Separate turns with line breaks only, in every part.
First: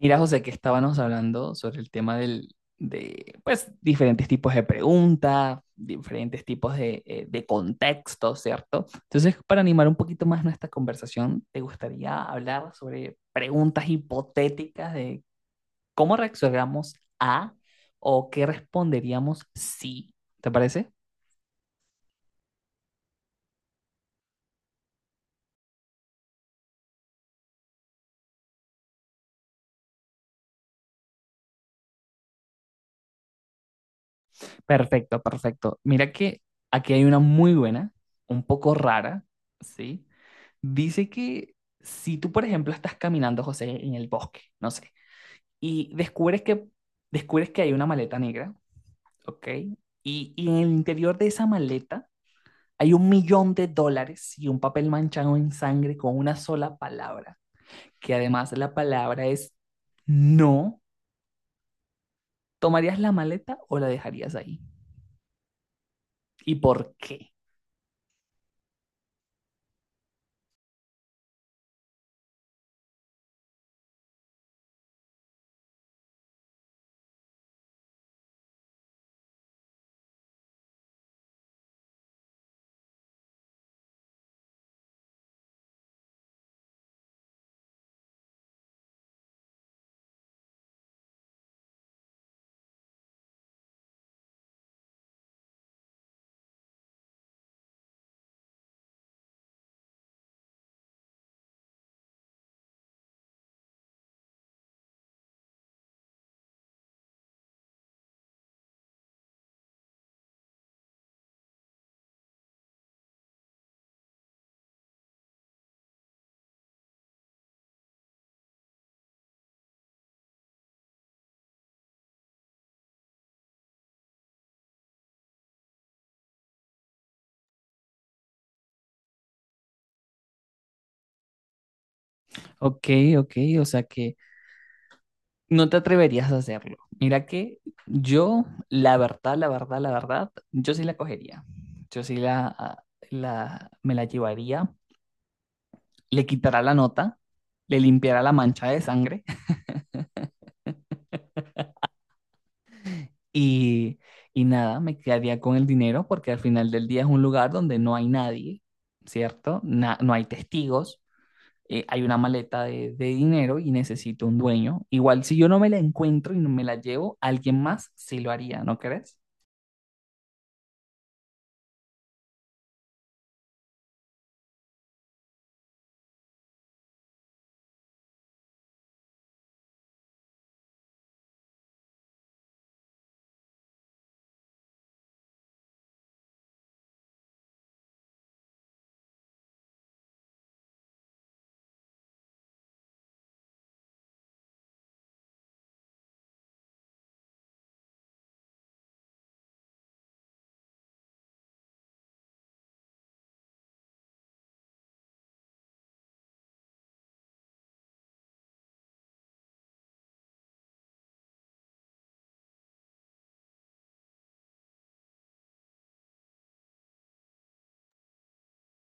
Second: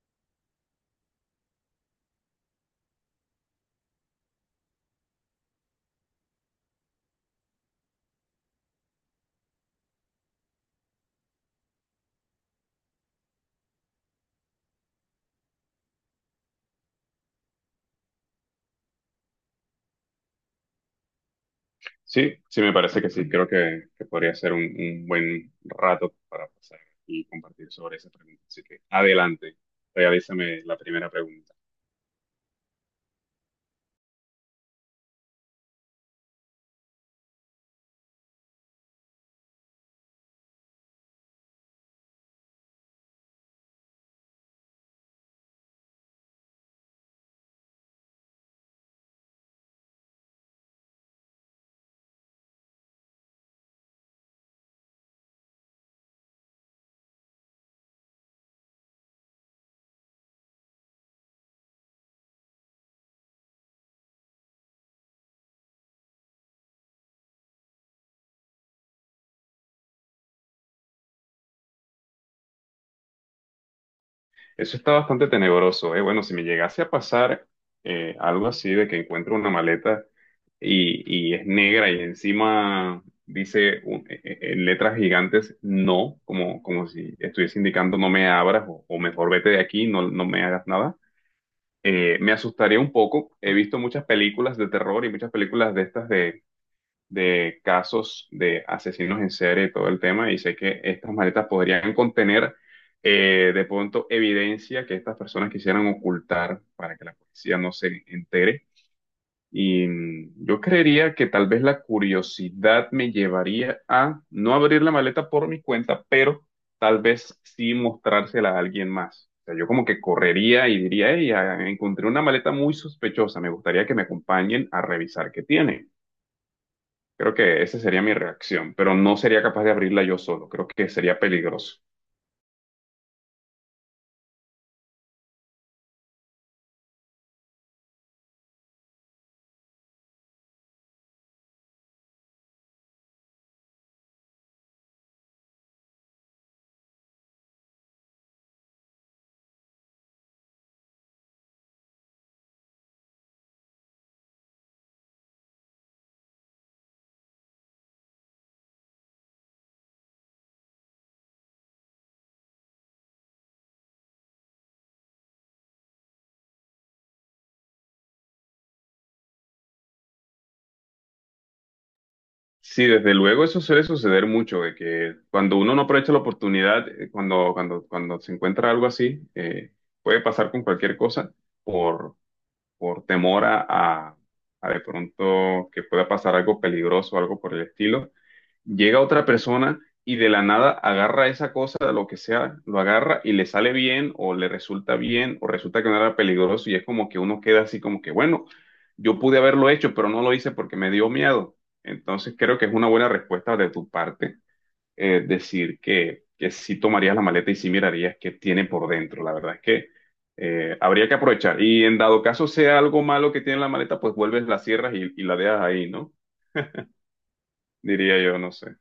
Mira, José, que estábamos hablando sobre el tema del, de, pues, diferentes tipos de preguntas, diferentes tipos de contextos, ¿cierto? Entonces, para animar un poquito más nuestra conversación, ¿te gustaría hablar sobre preguntas hipotéticas de cómo reaccionamos a o qué responderíamos si? ¿Te parece?
Sí, sí, me parece que sí. Creo que podría ser un buen rato para pasar y compartir sobre esa pregunta. Así que adelante, realízame la primera pregunta.
Perfecto, perfecto. Mira que aquí hay una muy buena, un poco rara, ¿sí? Dice que si tú, por ejemplo, estás caminando, José, en el bosque, no sé, y descubres que, descubres que hay una maleta negra, ¿ok? Y en el interior de esa maleta hay $1.000.000 y un papel manchado en sangre con una sola palabra, que además la palabra es no. ¿Tomarías la maleta o la dejarías ahí? ¿Y por qué?
Eso está bastante tenebroso, ¿eh? Bueno, si me llegase a pasar algo así de que encuentro una maleta y es negra y encima dice en letras gigantes no, como, como si estuviese indicando no me abras o mejor vete de aquí, no, no me hagas nada. Me asustaría un poco. He visto muchas películas de terror y muchas películas de estas de casos de asesinos en serie y todo el tema, y sé que estas maletas podrían contener de pronto evidencia que estas personas quisieran ocultar para que la policía no se entere. Y yo creería que tal vez la curiosidad me llevaría a no abrir la maleta por mi cuenta, pero tal vez sí mostrársela a alguien más. O sea, yo como que correría y diría, hey, ah, encontré una maleta muy sospechosa, me gustaría que me acompañen a revisar qué tiene. Creo que esa sería mi reacción, pero no sería capaz de abrirla yo solo, creo que sería peligroso.
Ok, ok, o sea que no te atreverías a hacerlo. Mira que yo, la verdad, yo sí la cogería. Yo sí la, la, me la llevaría, le quitará la nota, le limpiará la mancha de sangre y, y nada, me quedaría con el dinero porque al final del día es un lugar donde no hay nadie, ¿cierto? No hay testigos, hay una maleta de dinero y necesito un dueño. Igual si yo no me la encuentro y no me la llevo, alguien más sí lo haría, ¿no crees?
Sí, desde luego eso suele suceder mucho, de que cuando uno no aprovecha la oportunidad, cuando se encuentra algo así, puede pasar con cualquier cosa por, por temor a de pronto que pueda pasar algo peligroso, algo por el estilo. Llega otra persona y de la nada agarra esa cosa, lo que sea, lo agarra y le sale bien o le resulta bien o resulta que no era peligroso y es como que uno queda así como que, bueno, yo pude haberlo hecho, pero no lo hice porque me dio miedo. Entonces creo que es una buena respuesta de tu parte. Decir que sí tomarías la maleta y sí mirarías qué tiene por dentro. La verdad es que habría que aprovechar. Y en dado caso sea algo malo que tiene la maleta, pues vuelves, la cierras y la dejas ahí, ¿no? Diría yo, no sé.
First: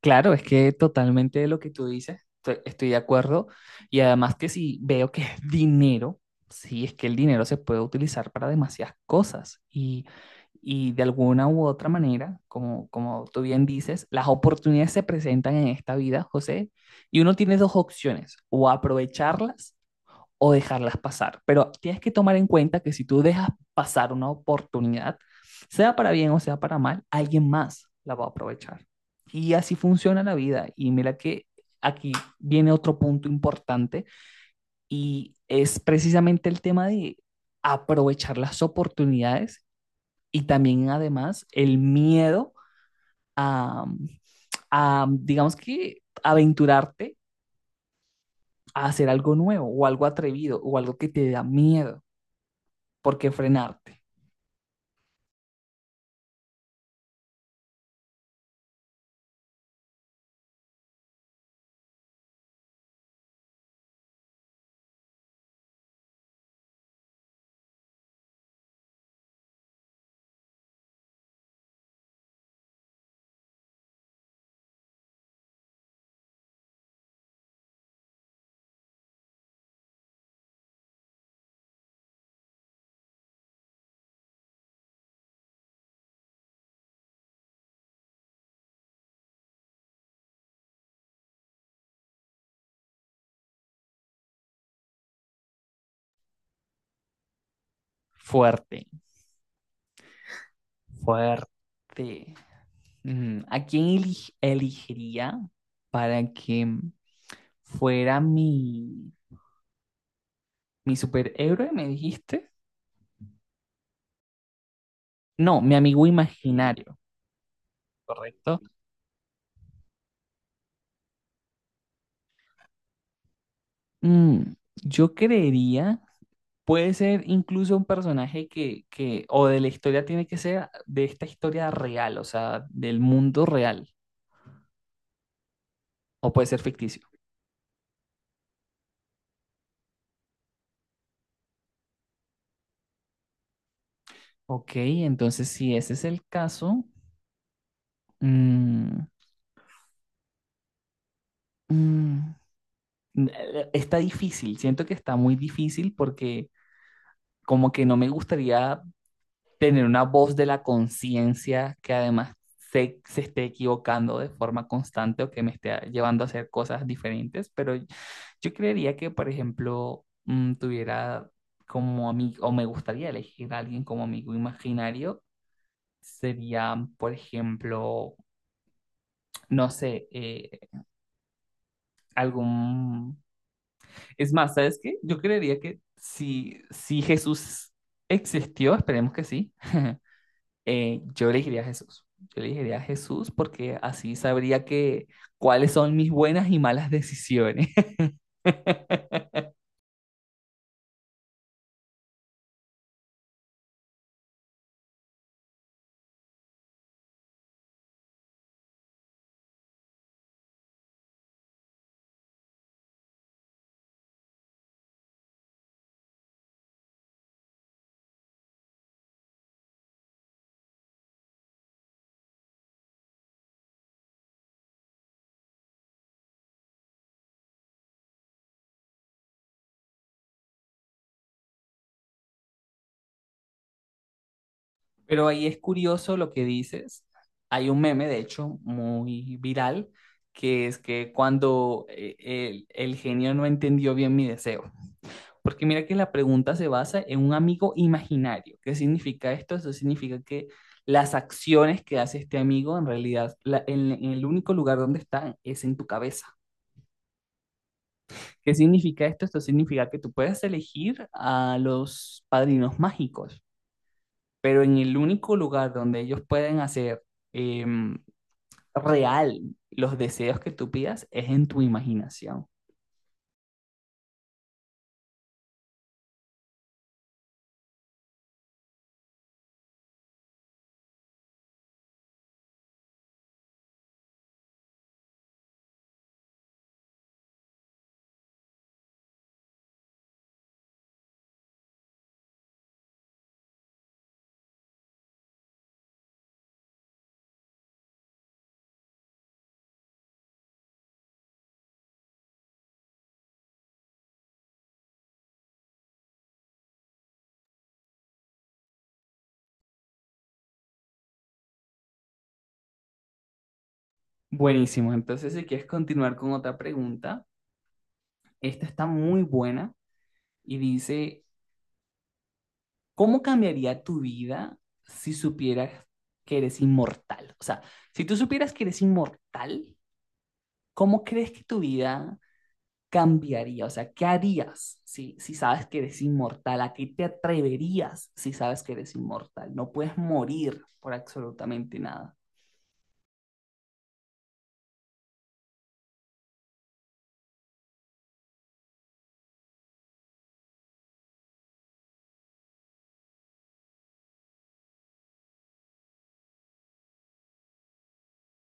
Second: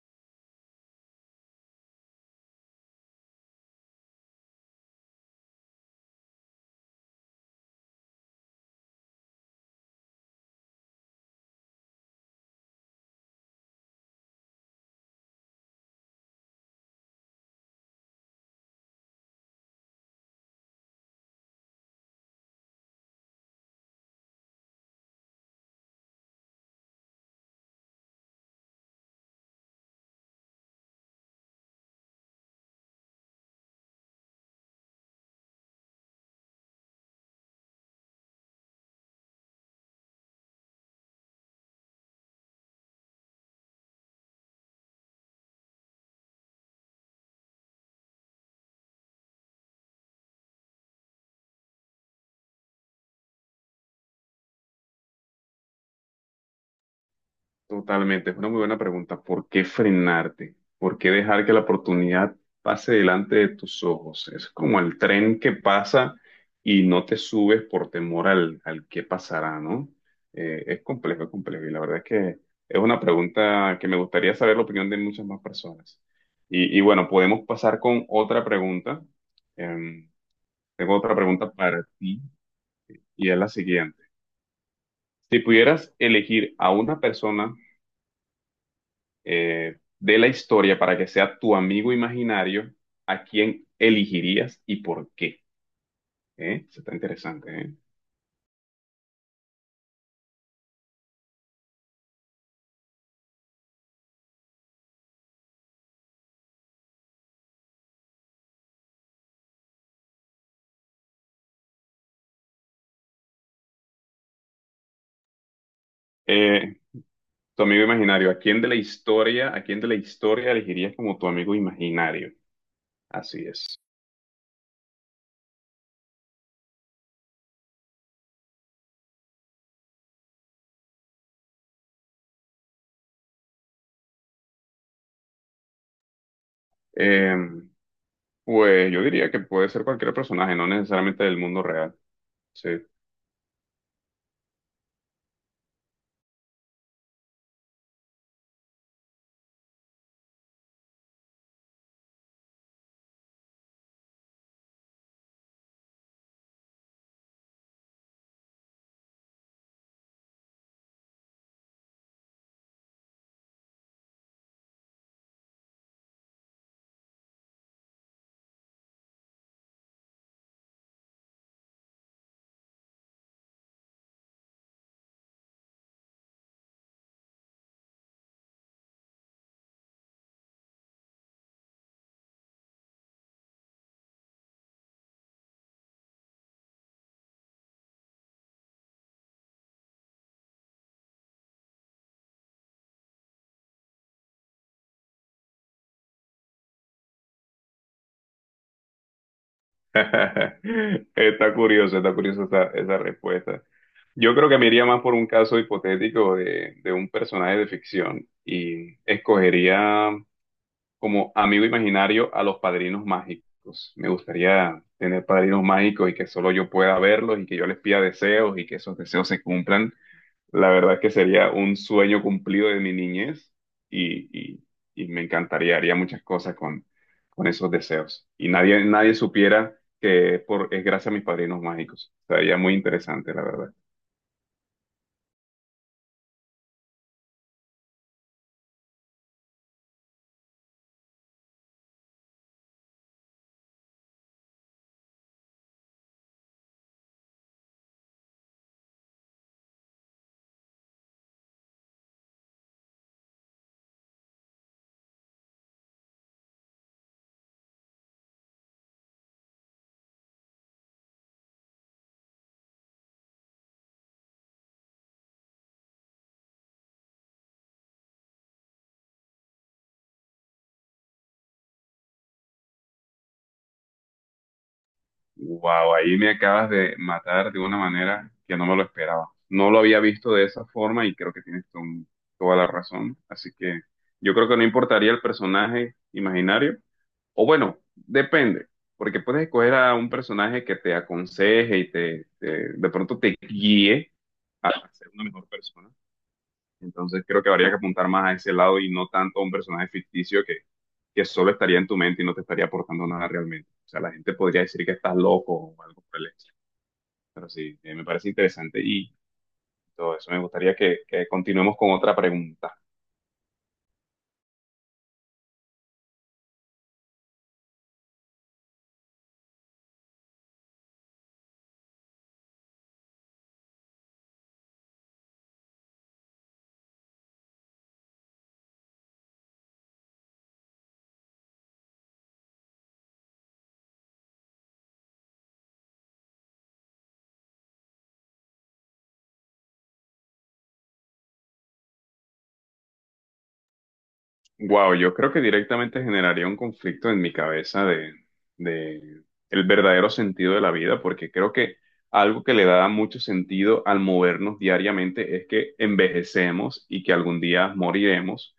Claro, es que totalmente lo que tú dices, estoy de acuerdo. Y además que si veo que es dinero, sí, es que el dinero se puede utilizar para demasiadas cosas. Y de alguna u otra manera, como, como tú bien dices, las oportunidades se presentan en esta vida, José, y uno tiene dos opciones, o aprovecharlas o dejarlas pasar. Pero tienes que tomar en cuenta que si tú dejas pasar una oportunidad, sea para bien o sea para mal, alguien más la va a aprovechar. Y así funciona la vida. Y mira que aquí viene otro punto importante y es precisamente el tema de aprovechar las oportunidades y también además el miedo a, a digamos que, aventurarte a hacer algo nuevo o algo atrevido o algo que te da miedo. ¿Por qué frenarte?
Totalmente, es una muy buena pregunta. ¿Por qué frenarte? ¿Por qué dejar que la oportunidad pase delante de tus ojos? Es como el tren que pasa y no te subes por temor al, al qué pasará, ¿no? Es complejo, es complejo. Y la verdad es que es una pregunta que me gustaría saber la opinión de muchas más personas. Y bueno, podemos pasar con otra pregunta. Em, Tengo otra pregunta para ti y es la siguiente. Si pudieras elegir a una persona de la historia para que sea tu amigo imaginario, ¿a quién elegirías y por qué? ¿Eh? Eso está interesante, ¿eh?
Fuerte, fuerte. Mm, ¿a quién elegiría para que fuera mi superhéroe, me dijiste? No, mi amigo
Eh,
imaginario,
Tu amigo imaginario, ¿a
¿correcto?
quién de la historia, a quién de la historia elegirías como tu amigo imaginario? Así es.
Mm, yo creería, puede ser incluso un personaje que, o de la historia tiene que ser de esta historia real, o sea, del mundo real, o puede ser ficticio.
Eh, pues yo diría que puede ser cualquier personaje, no necesariamente del mundo real. Sí.
Ok, entonces si ese es el caso, mm, mm, está difícil, siento que está muy difícil porque como que no me gustaría tener una voz de la conciencia que además se esté equivocando de forma constante o que me esté llevando a hacer cosas diferentes, pero yo creería que, por ejemplo, mm, tuviera como amigo, o me gustaría elegir a alguien como amigo imaginario, sería, por ejemplo, no sé, algún. Es más, ¿sabes qué? Yo creería que si Jesús existió, esperemos que sí, yo elegiría a Jesús. Yo elegiría a Jesús porque así sabría que cuáles son mis buenas y malas decisiones.
Está curioso, está curiosa esa, esa respuesta. Yo creo que me iría más por un caso hipotético de un personaje de ficción y escogería como amigo imaginario a los padrinos mágicos. Me gustaría tener padrinos mágicos y que solo yo pueda verlos y que yo les pida deseos y que esos deseos se cumplan. La verdad es que sería un sueño cumplido de mi niñez y, y- y me encantaría, haría muchas cosas con esos deseos. Y nadie, nadie supiera que es por, es gracias a mis padrinos mágicos. Sería muy interesante, la verdad.
Pero ahí es curioso lo que dices. Hay un meme, de hecho, muy viral, que es que cuando el genio no entendió bien mi deseo. Porque mira que la pregunta se basa en un amigo imaginario. ¿Qué significa esto? Eso significa que las acciones que hace este amigo en realidad, en el único lugar donde están es en tu cabeza. ¿Qué significa esto? Esto significa que tú puedes elegir a los padrinos mágicos, pero en el único lugar donde ellos pueden hacer em, real los deseos que tú pidas es en tu imaginación.
Wow, ahí me acabas de matar de una manera que no me lo esperaba. No lo había visto de esa forma y creo que tienes toda la razón. Así que yo creo que no importaría el personaje imaginario. O bueno, depende, porque puedes escoger a un personaje que te aconseje y de pronto te guíe a ser una mejor persona. Entonces creo que habría que apuntar más a ese lado y no tanto a un personaje ficticio que solo estaría en tu mente y no te estaría aportando nada realmente. O sea, la gente podría decir que estás loco o algo por el estilo. Pero sí, me parece interesante y todo eso. Me gustaría que continuemos con otra pregunta.
Buenísimo. Entonces, si quieres continuar con otra pregunta, esta está muy buena. Y dice, ¿cómo cambiaría tu vida si supieras que eres inmortal? O sea, si tú supieras que eres inmortal, ¿cómo crees que tu vida cambiaría? O sea, ¿qué harías si sabes que eres inmortal? ¿A qué te atreverías si sabes que eres inmortal? No puedes morir por absolutamente nada.
Wow, yo creo que directamente generaría un conflicto en mi cabeza de el verdadero sentido de la vida, porque creo que algo que le da mucho sentido al movernos diariamente es que envejecemos y que algún día moriremos,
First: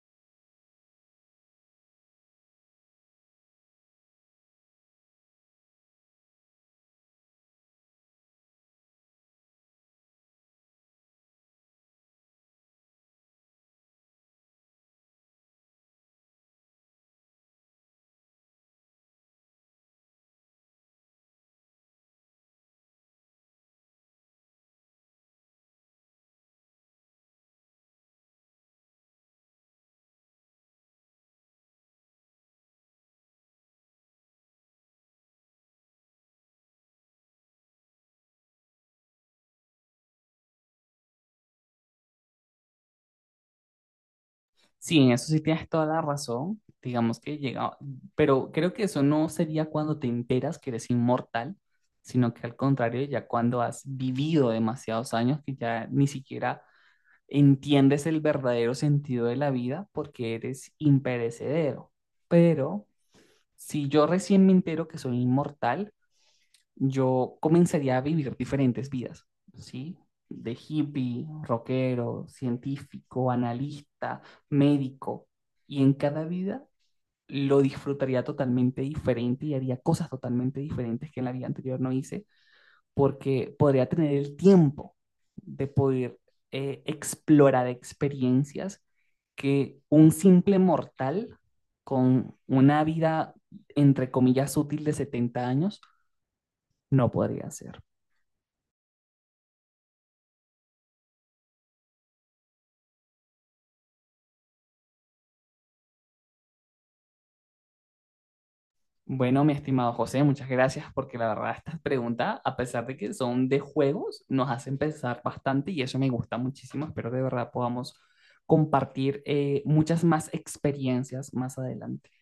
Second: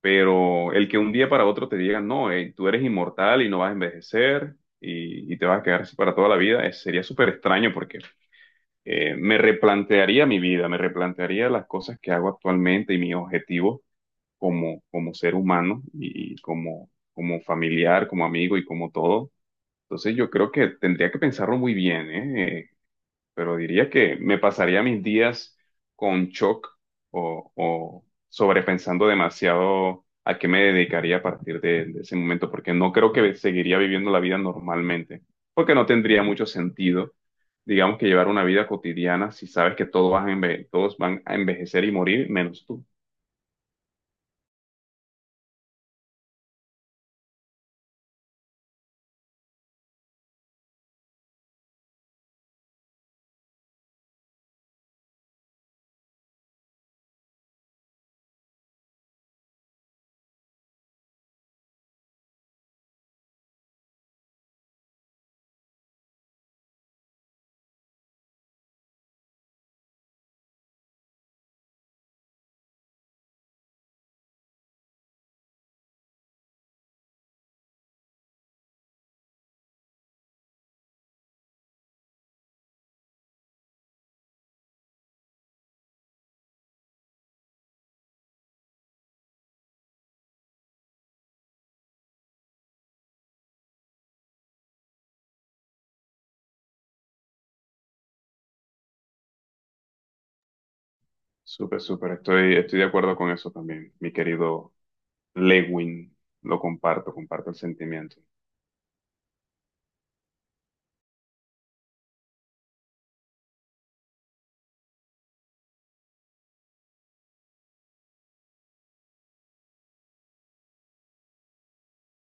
pero el que un día para otro te digan, no, tú eres inmortal y no vas a envejecer y te vas a quedar así para toda la vida. Sería súper extraño porque me replantearía mi vida, me replantearía las cosas que hago actualmente y mis objetivos como, como ser humano y como, como familiar, como amigo y como todo. Entonces yo creo que tendría que pensarlo muy bien, ¿eh? Pero diría que me pasaría mis días con shock o sobrepensando demasiado a qué me dedicaría a partir de ese momento, porque no creo que seguiría viviendo la vida normalmente, porque no tendría mucho sentido, digamos, que llevar una vida cotidiana si sabes que todos van a todos van a envejecer y morir, menos tú.
Sí, en eso sí tienes toda la razón. Digamos que llega, pero creo que eso no sería cuando te enteras que eres inmortal, sino que al contrario, ya cuando has vivido demasiados años que ya ni siquiera entiendes el verdadero sentido de la vida porque eres imperecedero. Pero si yo recién me entero que soy inmortal, yo comenzaría a vivir diferentes vidas, ¿sí? De hippie, rockero, científico, analista, médico. Y en cada vida lo disfrutaría totalmente diferente y haría cosas totalmente diferentes que en la vida anterior no hice, porque podría tener el tiempo de poder explorar experiencias que un simple mortal con una vida, entre comillas, útil de 70 años no podría hacer.
Súper, súper. Estoy, estoy de acuerdo con eso también, mi querido Lewin. Lo comparto, comparto el sentimiento.
Bueno, mi estimado José, muchas gracias porque la verdad estas preguntas, a pesar de que son de juegos, nos hacen pensar bastante y eso me gusta muchísimo. Espero de verdad podamos compartir muchas más experiencias más adelante.